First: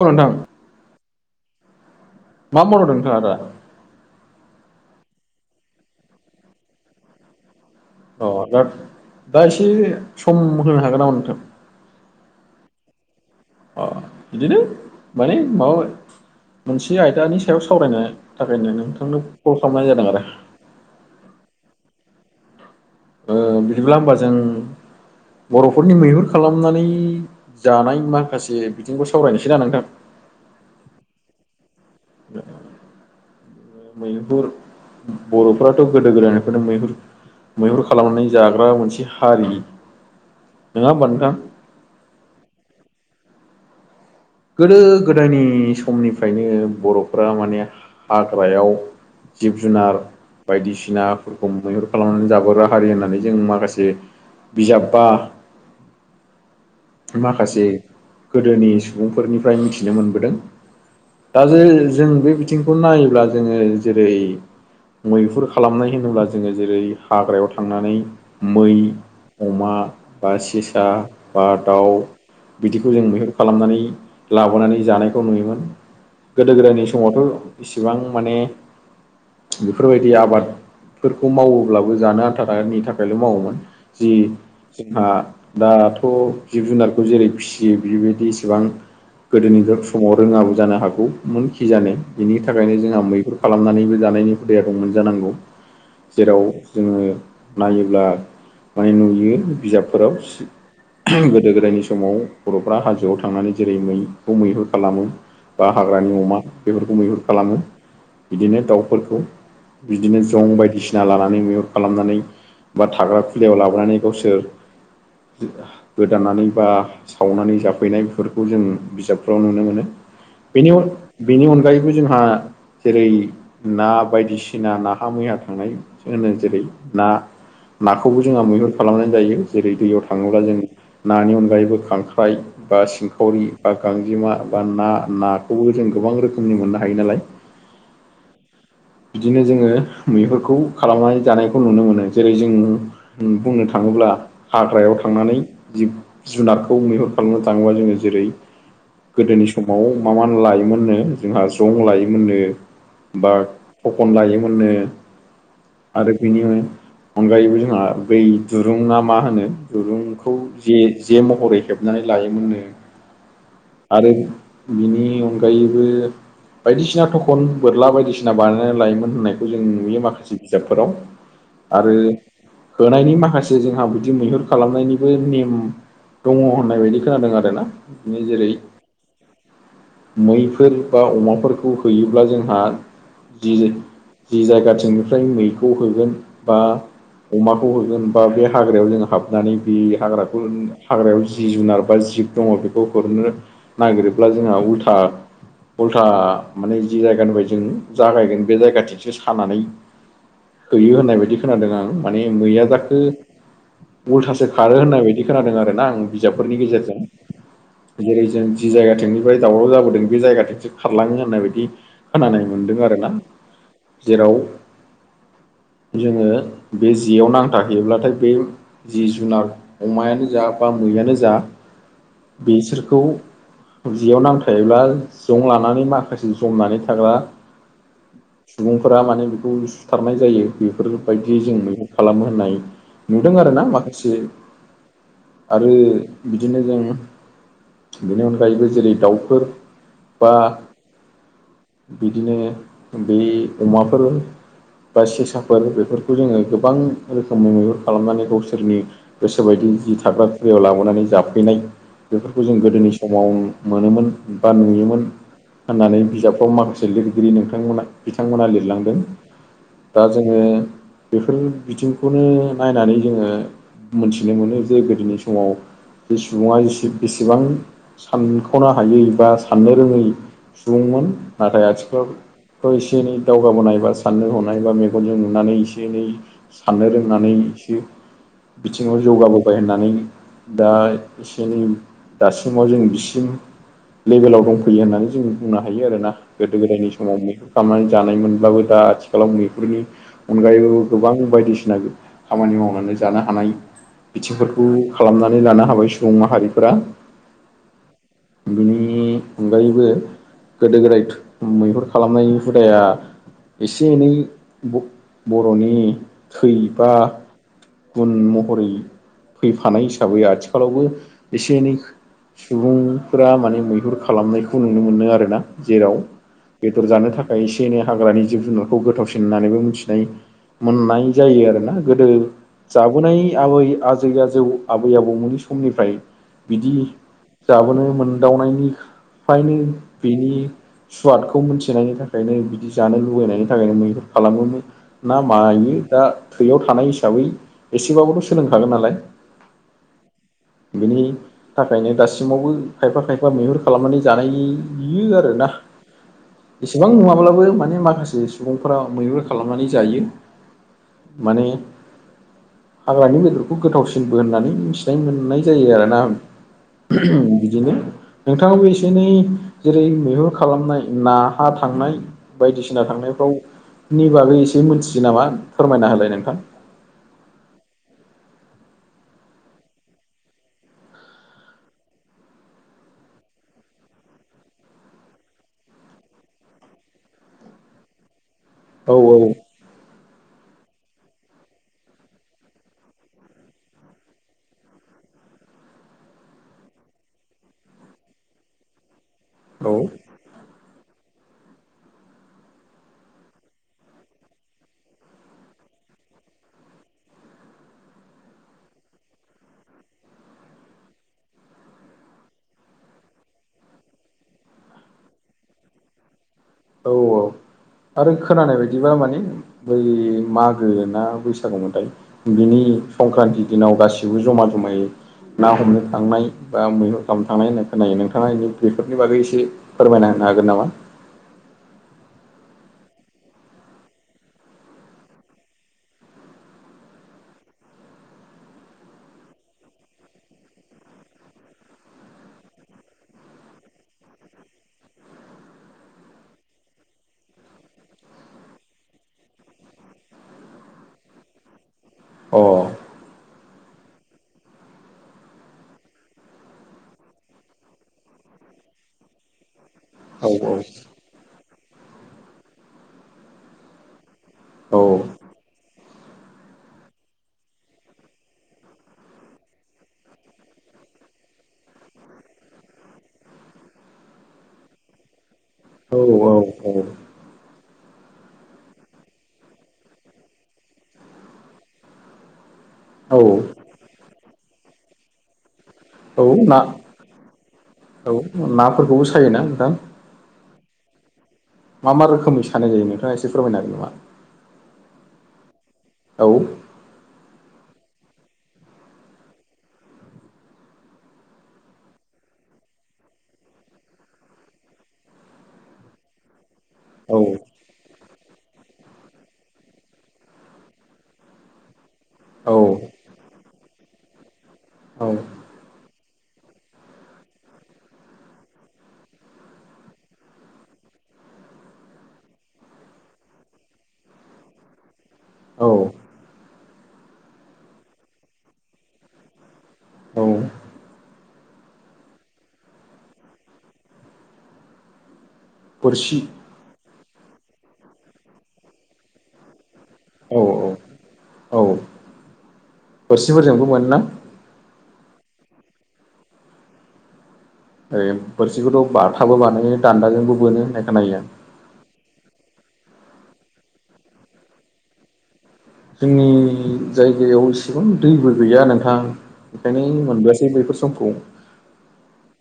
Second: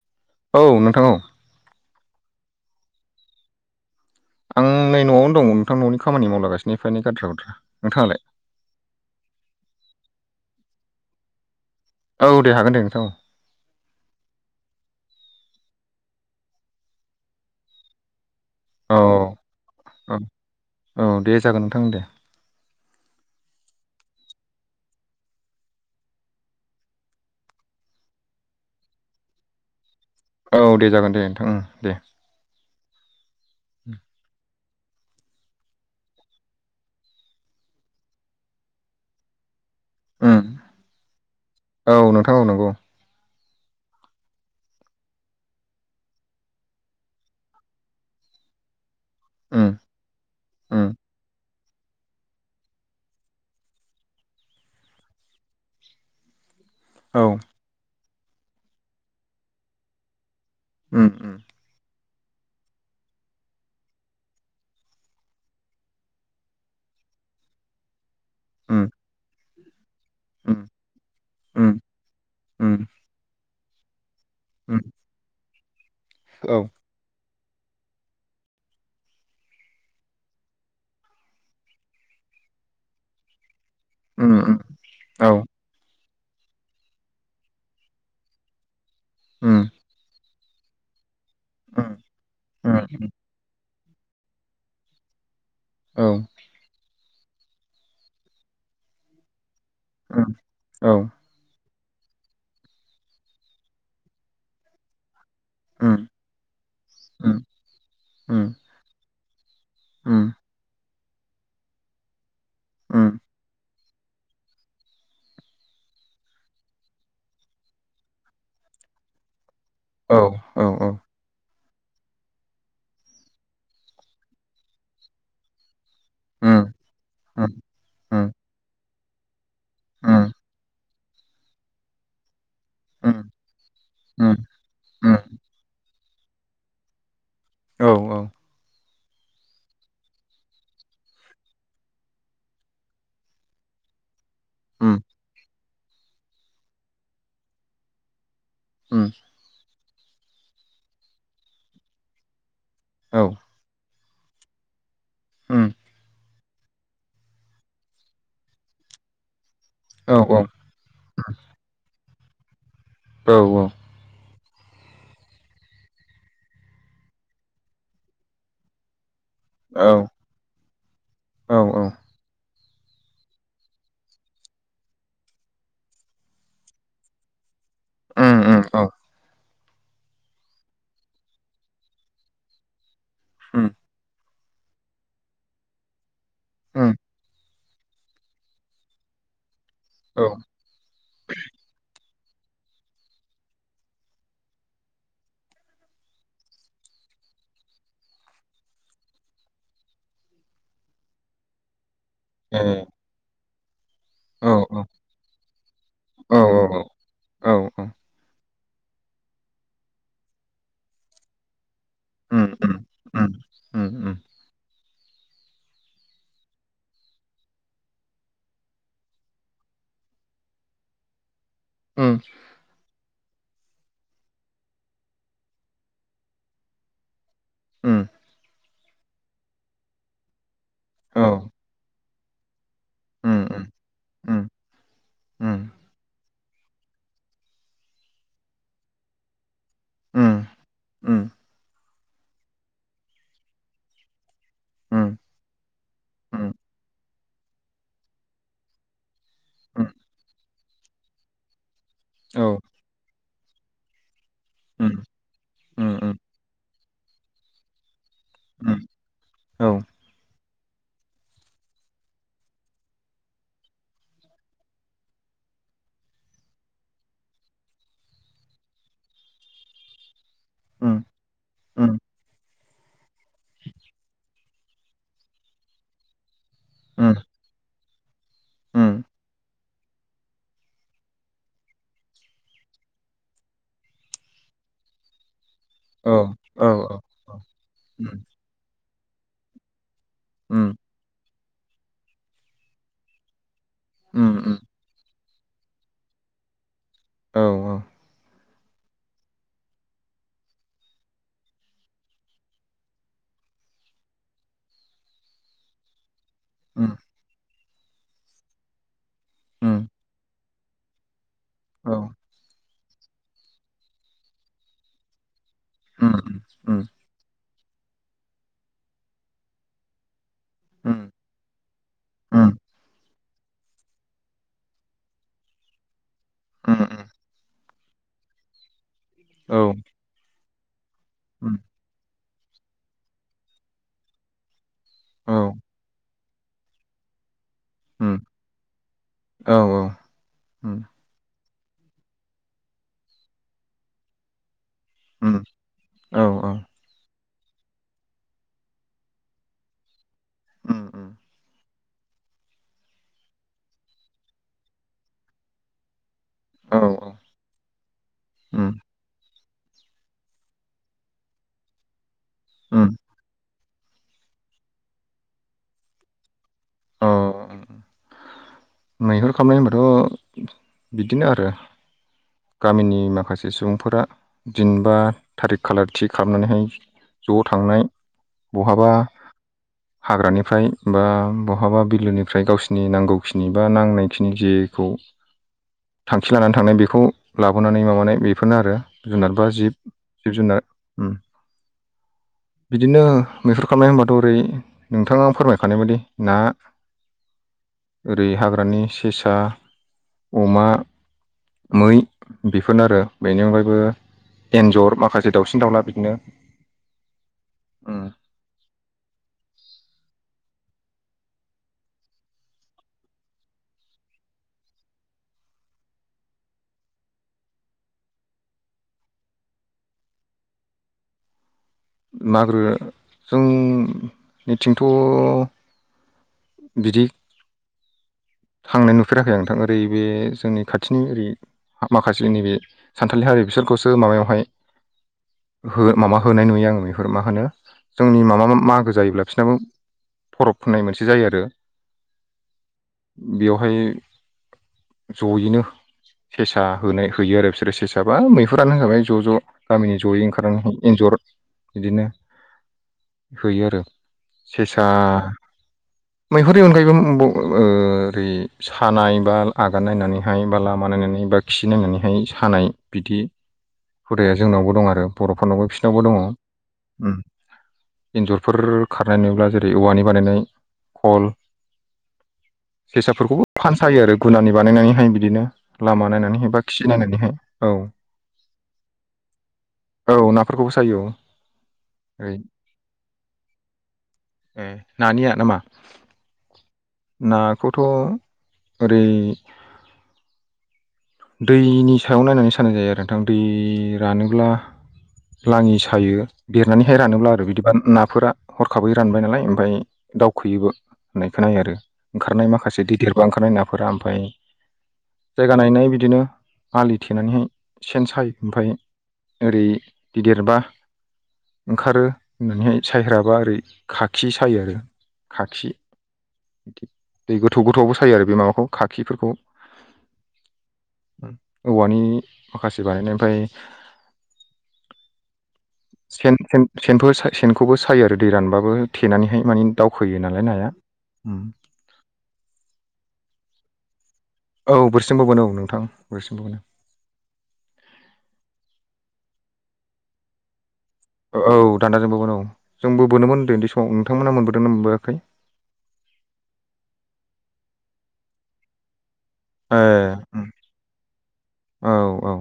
औ नोंथां औ नोंथां औ मा मावदों नोंथांङा दा आं नै न'आवनो दं नोंथां न'नि खामानि मावलागासिनो एफा एनै खाथ्रा खुथ्रा अ दा दा एसे सम होनो हागोन नामा नोंथां? औ दे हागोन दे नोंथां औ अ बिदिनो माने माबा मोनसे आयदानि सायाव सावरायनाय थाखायनो नोंथांनो कल खालामनाय जादों औ आरो औ दे जागोन नोंथां दे बिदिब्ला होमबा जों बर'फोरनि मैहुर खालामनानै जानाय माखासे बिथिंखौ सावरायनोसैना नोंथां औ दे जागोन दे नोंथांओं दे मैहुर बर'फोराथ' गोदो गोदायनिफ्रायनो मैहुर मैहुर खालामनानै जाग्रा मोनसे हारि उम नङा होमबा नोंथां औ नोंथां औ नंगौ गोदो गोदायनि समनिफ्रायनो बर'फ्रा माने हाग्रायाव जिब उम जुनार उम बायदिसिना खौ मैहुर खालामनानै जाबोग्रा हारि होननानै जों माखासे बिजाब बा औ माखासे गोदोनि सुबुंफोरनिफ्राय मिथिनो मोनबोदों। उम उम दा जे जों बे बिथिंखौ नायोब्ला जोंङो जेरै मैहुर खालामनाय होनोब्ला जोंङो जेरै हाग्रायाव थांनानै मै उम अमा बा उम सेसा बा उम दाउ उम बिदिखौ जों मैहुर खालामनानै उम लाबोनानै जानायखौ नुयोमोन। गोदो औ गोदायनि समावथ' इसिबां माने बेफोरबायदि आबादफोरखौ मावोब्लाबो जानो आनथा नि थाखायल' मावोमोन। जि उम उम जोंहा औ दा थ' जिब जुनारखौ जेरै फिसियो बेबायदि इसेबां गोदोनि उम समाव रोङाब्ला जानो हागौमोन खि उम जानो बिनि थाखायनो उम जोंहा मैहुर खालामनानैबो जानायनि हुदखौं मोनजानांगौ औ जेराव जोंङो नायोब्ला माने नुयो बिजाबफोराव उम औ गोदो गोदायनि समाव बर'फ्रा हाजोआव थांनानै जेरै मैखौ मैहुर खालामो बा उम हाग्रानि अमा बेफोरखौ मैहुर उम खालामो उम बिदिनो दाउफोरखौ बिदिनो उम जं बायदिसिना लानानै मैहुर खालामनानै बा उम थाग्रा खुलायाव लाबोनानै गावसोर गोदाननानै बा सावनानै जाफैनायफोर खौ जों बिजाबफ्राव नुनो मोनो औ औ बेनि औ बेनि अनगायै बो जोंहा जेरै ना बायदिसिना नाहा मैया थांनाय होनो जेरै उम ना उम नाखौबो उम जोंहा मैहुर खालामनानै जायो जेरै दैयाव उम थाङोब्ला जों नानि अनगायैबो खांख्राइ बा फावरि बा गांजेमा उम बा ना उम उम नाखौबो जों गोबां रोखोमनि मोननो हायो नालाय औ औ बिदिनो जोंङो मैहुरखौ खालामनानै जानायखौ नुनो मोनो जेरै जों बुंनो थांङो थाङोब्ला उम हाग्रायाव थांनानै जिब जुनारखौ मैहुर खालामनो थाङोबा जोङो जेरै उम गोदोनि समाव मा मा लायोमोननो जोंहा जं लायो मोननो औ बा थखन लायोमोननो उम आरो बिनि अनगायैबो जोंहा दै दुरुं ना मा होनो। औ दुरुंखौ औ जे जे महरै हेबनानै लायोमोननो औ आरो बिनि अनगायैबो बायदिसिना थखन बोरला बायदिसिना बानायना लायोमोन होननाय खौ जों औ नुयो औ माखासे बिजाबफोराव औ औ आरो होनायनि माखासे जोंहा बिदि मैहुर खालामनायनिबो नेम दङ होननायबायदि खोनादों आरोना बि उम जेरै उम औ मैफोर बा अमाफोरखौ होयोब्ला जोंहा जि उम जि जायगाथिंनिफ्राय मैखौ होगोन बा उम अमाखौ जेनबा बे हाग्रायाव जों हाबनानै बे औ हाग्राखौ हाग्रायाव जि जुनार बा जि खौ हरनो नागिरोब्ला जोंहा उल्था उल्था माने जि जायगानिफाराय जों जागायगोन बे जायगाथिंसो सानानै हैयो होननायबायदि खोनादों आं माने ए मैया जाखो उल्थासो औ खारो औ होननाय बायदि खोनादों आरो ना आं औ बिजाबफोरनि गेजेरजों औ औ जेरै जों जि जायगाथिंनिफ्राय दावराव जाबोदों बे जायगाथिंसो खारलाङो होननाय बायदि उम खोनानाय उम मोनदों आरो ना उम उम जेराव जोङो बे जेयाव नांथाहैयोब्लाथाय बे जि जुनार अमायानो जा बा बा मैयानो जा उम बेसोरखौ जियाव नांथायोब्ला जं लानानै माखासे जमनानै थाग्रा उम सुबुंफोरा माने बेखौ सुथारनाय जायो औ बेफोरबायदि जों मैगं खालामो होननाय नुदों उम आरो ना उम माखासे उम उम आरो बिदिनो जों बेनि अनगायैबो जेरै दाउफोर बा उम उम बिदिनो बे अमाफोर बा उम सेसाफोर बेफोरखौ जोङो उम गोबां रोखोम बा मैहुर खालामनानै गावसोरनि गोसोबायदि उम जि थाग्रा जायगायाव लाबोनानै जाफैनाय बेफोरखौ औ जों गोदोनि समाव मोनोमोन बा उम नुयोमोन। उम होननानै उम बिजाबखौ माखासे लिरगिरि नोंथांमोना बिथांमोना उम लिरलांदों। औ दा जोङो बेफोर बिथिंखौनो नायनानै जोङो मोनथिनो मोनो जे गोदोनि समाव जे सुबुङा एसे बेसेबां सानख'नो हायै बा साननो रोङै उम सुबुंमोन। नाथाय उम आथिखालाव खौ एसे एनै दावगाबोनाय ए बा साननो हनाय बा मेगनजों नुनानै एसे एनै साननो उम रोंनानैसो उम बिथिङाव जौगाबोबाय होननानै दा एसे एनै दासिमाव जों बिसिम लेभेलाव दंफैयो होननानै जों बुंनो हायो आरोना औ गोदो औ गोदायनि औ समाव मैहुर खालामनानै जानाय उम मोनब्लाबो दा आथिखालाव मैहुरनि उम अनगायैबो गोबां बायदिसिना खामानि मावनानै जानो हानाय उम उम बिथिंफोरखौ खालामनानै लानो हाबाय सुबुं माहारिफोरा। औ औ बिनि अनगायैबो गोदो गोदाय मैहुर खालामनायनि हुदाया एसे एनै ब बर'नि थै बा उम गुन महरै फैफानाय उम हिसाबै आथिखालावबो एसे एनै औ सुबुंफोरा माने मैहुर खालामनायखौ नुनो मोनो आरोना। जेराव उम बेदर उम जानो थाखाय एसे एनै हाग्रानि जिब जुनारखौ गोथावसिन होननानैबो मिथिनाय मोननाय जायो आरोना गोदो उम उम जाबोनाय आबै आजै आजौ आबै आबौमोननि समनिफ्राय बिदि उम जाबोनो मोनदावनायनिफ्रायनो औ बेनि सुवादखौ उम मोनथिनायनि थाखायनो बिदि जानो लुुबैनायनि थाखायनो मैहुर खालामोमोन ना औ मायो दा थैयाव थानाय हिसाबै उम एसेबाबोथ' सोलोंखागोन नालाय। औ औ उम बिनि थाखायनो दासिमावबो खायफा खायफा मैहुर खालामनानै जानायानो उम आरोना। औ औ एसेबां नुङाब्लाबो माने माखासे सुबुंफोरा मैहुर खालामनानै जायो। उम उम माने हाग्रानि बेदरखौ गोथावसिनबो होननानै मिथिनाय मोननाय जायो आरोना। औ औ बिदिनो नोंथाङाबो उम एसे एनै जेरै मैहुर खालामनाय नाहा थांनाय बायदिसिना उम थांनायफ्राव नि बागै एसे मिथियो नामा फोरमायना होलाय नोंथां? अ मैहुर खालामनाय होनबाथ' बिदिनो आरो गामिनि माखासे सुबुंफोरा दिन बा थारिख खालार थि खालामनानैहाय ज' थांनाय बहाबा औ हाग्रानिफ्राय बा बहाबा बिलोनिफ्राय गावसिनि नांगौखिनि निबा नांनायखिनि जेखौ थांखि लानानै थांनाय बेखौ लाबोनानै माबानाय बेफोरनो आरो। जिब जुनार बा जिब औ जिब जुनार उम बिदिनो मैहुर खालामनाय होनबाथ' ओरै नोंथाङा फोरमायखानाय बायादि ना [inaudible] ओरै हाग्रानि सेसा अमा मै बेफोरनो आरो बेनि अनगायैबो एन्जर माखासे दाउसिन दाउला बिदिनो औ औ आरो खोनानाय बायदिबा माने बै मागो ना बैसागुमोनथाय बिनि संक्रान्ति दिनाव गासिबो जमा जमायै ना हमनो थांनाय बा मैहुर खालामनो थांनाय होनना खोनायो नोंथाङा बेफोरनि बागै एसे फोरमायनो हागोन हागोन नामा? नाग्रो जोंनिथिंथ' बिदि थांनाय नुफेराखै नोंथां ओरै बे जोंनि खाथिनि ओरै माखासे नैबे सानथालि हारि बिसोरखौसो माबायावहाय माबा होनाय नुयो आङो बे मा होनो जोंनि माबा मागो जायोब्ला बिसोरनाबो फरब खुंनाय मोनसे जायो आरो अ बेवहाय जयैनो सेसा होनाय होयो आरो बिसोरो सेसाबा मैहुरानो होबाय ज' ज' गामिनि जयै औ ओंखारनानै एन्जर बिदिनो होयो आरो सेसा मैहुरनि अनगायैबो ओरै सानाय बा आगान नायनानैहाय बा लामा नायनानै बा खिनायनानैहाय सानाय बिदि हुदाया जोंनावबो दं आरो बर'फोरनावबो बिसिनावबो दङ। एन्जरफोर खारनाय नुब्ला जेरै औवानि बानायनाय खल औ सेसाफोरखौबो फानसायो आरो गुनानि बानायनानैहाय बिदिनो लामा औ औ नायनानैहाय ना बा खि नायनानैहाय। औ नाफोरखौबो सायोना नोंथां? औ नाफोरखौबो सायो औ मा मा ओरै रोखोमनि सानाय जायो नोंथाङा एसे फोरमायनो हागोन नामा? ए नानिया नामा? औ नाखौथ' ओरै दैनि सायाव नायनानै साननाय जायो आरो नोंथां दै रानोब्ला लाङि सायो देरनानैहाय रानोब्ला आरो बिदिबा ना फोरा हरखाबै रानबाय नालाय ओमफ्राय दावखोयोबो। होननाय खोनायो आरो ओंखारनाय औ माखासे गिदेरबा ओंखारनाय नाफोरा ओमफ्राय औ जायगा नायनाय बिदिनो आलि थेनानैहाय सेन सायो ओमफ्राय ओरै गिदिरबा ओंखारो होननानैहाय सायग्राबा ओरै खाखि सायो आरो। खाखि औ बिदि दै गोथौ गोथौयावबो सायो आरो बे माबाखौ खाखिफोरखौ औ औवानि माखासे बानायनाय ओमफ्राय बोरसि सेन थेन सेनफोर सेनखौबो सायो आरो दै रानबाबो थेनानैहाय मानि दावखोयो औ नालाय नाया। उम। औ बोरसिफोरजोंबो बोनो ना? औ बोरसिजों बोनो औ नोंथां बोरसिजोंबो बोनो ओरै बोरसिखौथ' बाथाजोंबो बोनो दानदाजोंबो बोनो खोनायो आं औ दानदाजोंबो बोनो औ जोंबो बोनोमोन उनदै उनदै समाव नोंथांमोना मोनबोदों ना मोनबोयाखै? जोंनि जायगायाव एसेबां दैबो गैया नोंथां। ए ओंखायनो उम, मोनबोयासै बैफोर समखौ औ औ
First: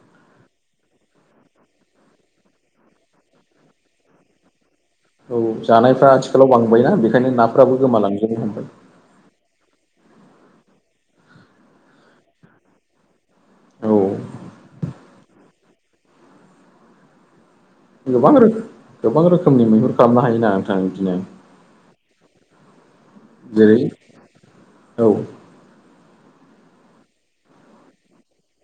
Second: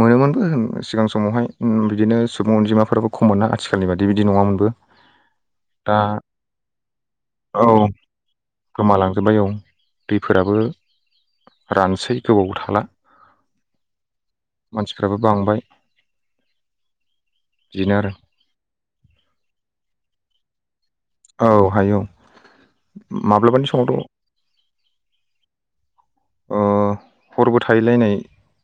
मोनोमोनबो सिगां समावहाय बिदिनो सुबुं अनजिमाफोराबो खम मोना आथिखालनि बादि बिदि नङामोनबो। औ दा जानायफ्रा आथिखालाव बांबाय ना बेखायनो औ नाफोराबो गोमालांजोबनो हमबाय। गोमालांजोब्बाय औ दैफोराबो रानसै गोबाव थाला। औ मानसिफ्राबो बांबाय। बिदिनो आरो गोबां रोखोम गोबां रोखोमनि मैहुर खालामनो हायोना? नोंथां बिदिनो औ हायो औ माब्लाबानि जेरै समावथ' औ ओ हरबो थाहैलायनाय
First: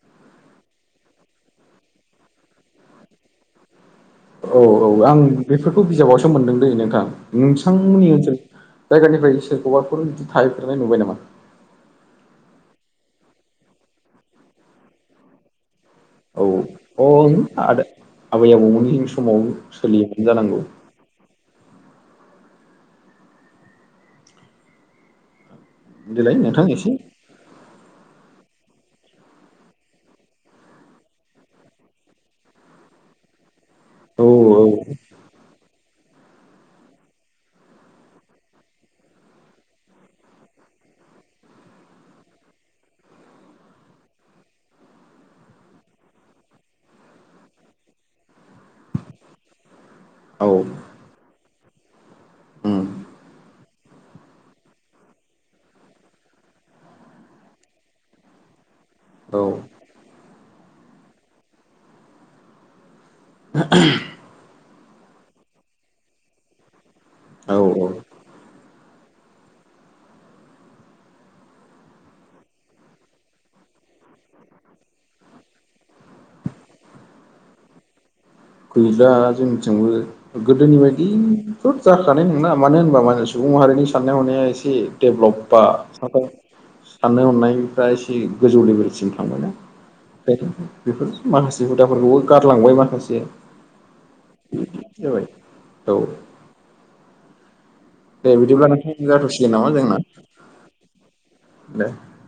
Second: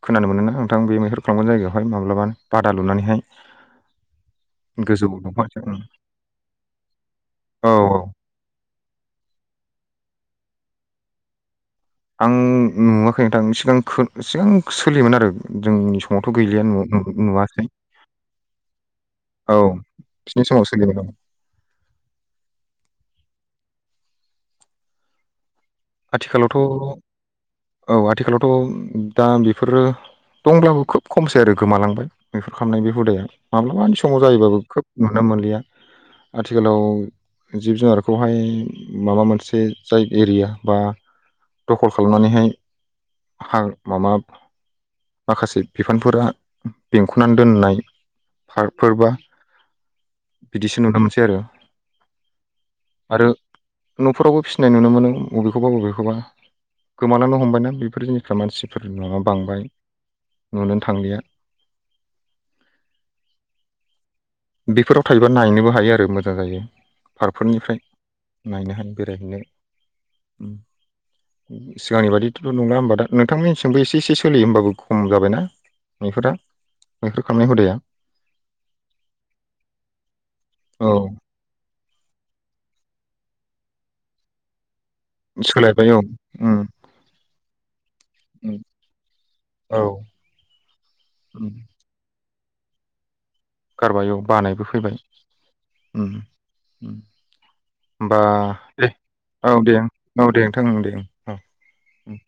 खोनानो मोनो ना नोंथां बे मैहुर खालामगोन जायगायावहाय माब्लाबा बादा लुनानैहाय। औ औ गोजौ आं दंफां बेफोरखौ औ बिजाबावसो मोनदों दै नोंथां औ नोंथांमोननि ओनसोल जायगानिफ्राय सोरखौबाफोर बिदि थाहैफेरनाय नुबाय नामा? आं नुवाखै नोंथां सिगां सोलियोमोन आरो जों [unintelligible] समावथ' औ गैलिया अ नुवाखै आदा आबै आबौमोननि समाव औ सोलियोमोन बिसोरनि जानांगौ समाव सोलिबायोमोन। देलाय आथिखालावथ' नोंथां एसे औ आथिखालावथ' दा बेफोरो दंब्लाबो खोब खमसै आरो गोमालांबाय मैहुर खालामनायनि बे हुदाया। माब्लाबानि समाव औ जायोबो खोब औ नुनो मोनलिया। आथिखालाव जिब जुनारखौहाय माबा मोनसे जाय एरिया बा दखल खालामनानैहाय हा माबा माखासे बिफानफोरा बेंख'नानै दोननाय पार्कफोरबा औ बिदिसो नुनो मोनसै आरो। उम आरो न'फोरावबो फिसिनाय नुनो मोनो। बबेखौबा बबेखौबा गोमानो हमबायना बेफोर जिनिसफ्रा मानसि फोर न'आ औ बांबाय नुनोनो थांलिया। [unintelligible] बेफोराव थायोबा नायनोबो हायो आरो मोजां जायो औ पार्कफोरनिफ्राय नायनो हायो। बेरायहैनो ओम सिगांनि बायदिथ' नंला होमबा दा नोंथांमोननिसिमबो एसे एसे सोलियो होमबाबो खम जाबायना? मैहुरा मैहुर खालामनाय हुदाया। गैला जोंथिंबो गोदोनि औ बायदिथ' जाखानाय नङा मानो होनबा मा होनबा सुबुं माहारिनि साननाय हनाया एसे डेभलप बा सोलायबाय औ उम साननो हनाय दा एसे उम गोजौ लेभेलसिम थांबाय ना औ बेखाय बेफोर माखासे हुदाफोरखौबो गारलांबाय माखासे गारबाय औ बानायबो फैबाय जाबाय औ उम होमबा दे बिदिब्ला दे नोंथां जाथ'सिगोन औ नामा दे जोंना औ दे नोंथां दे औ दे उम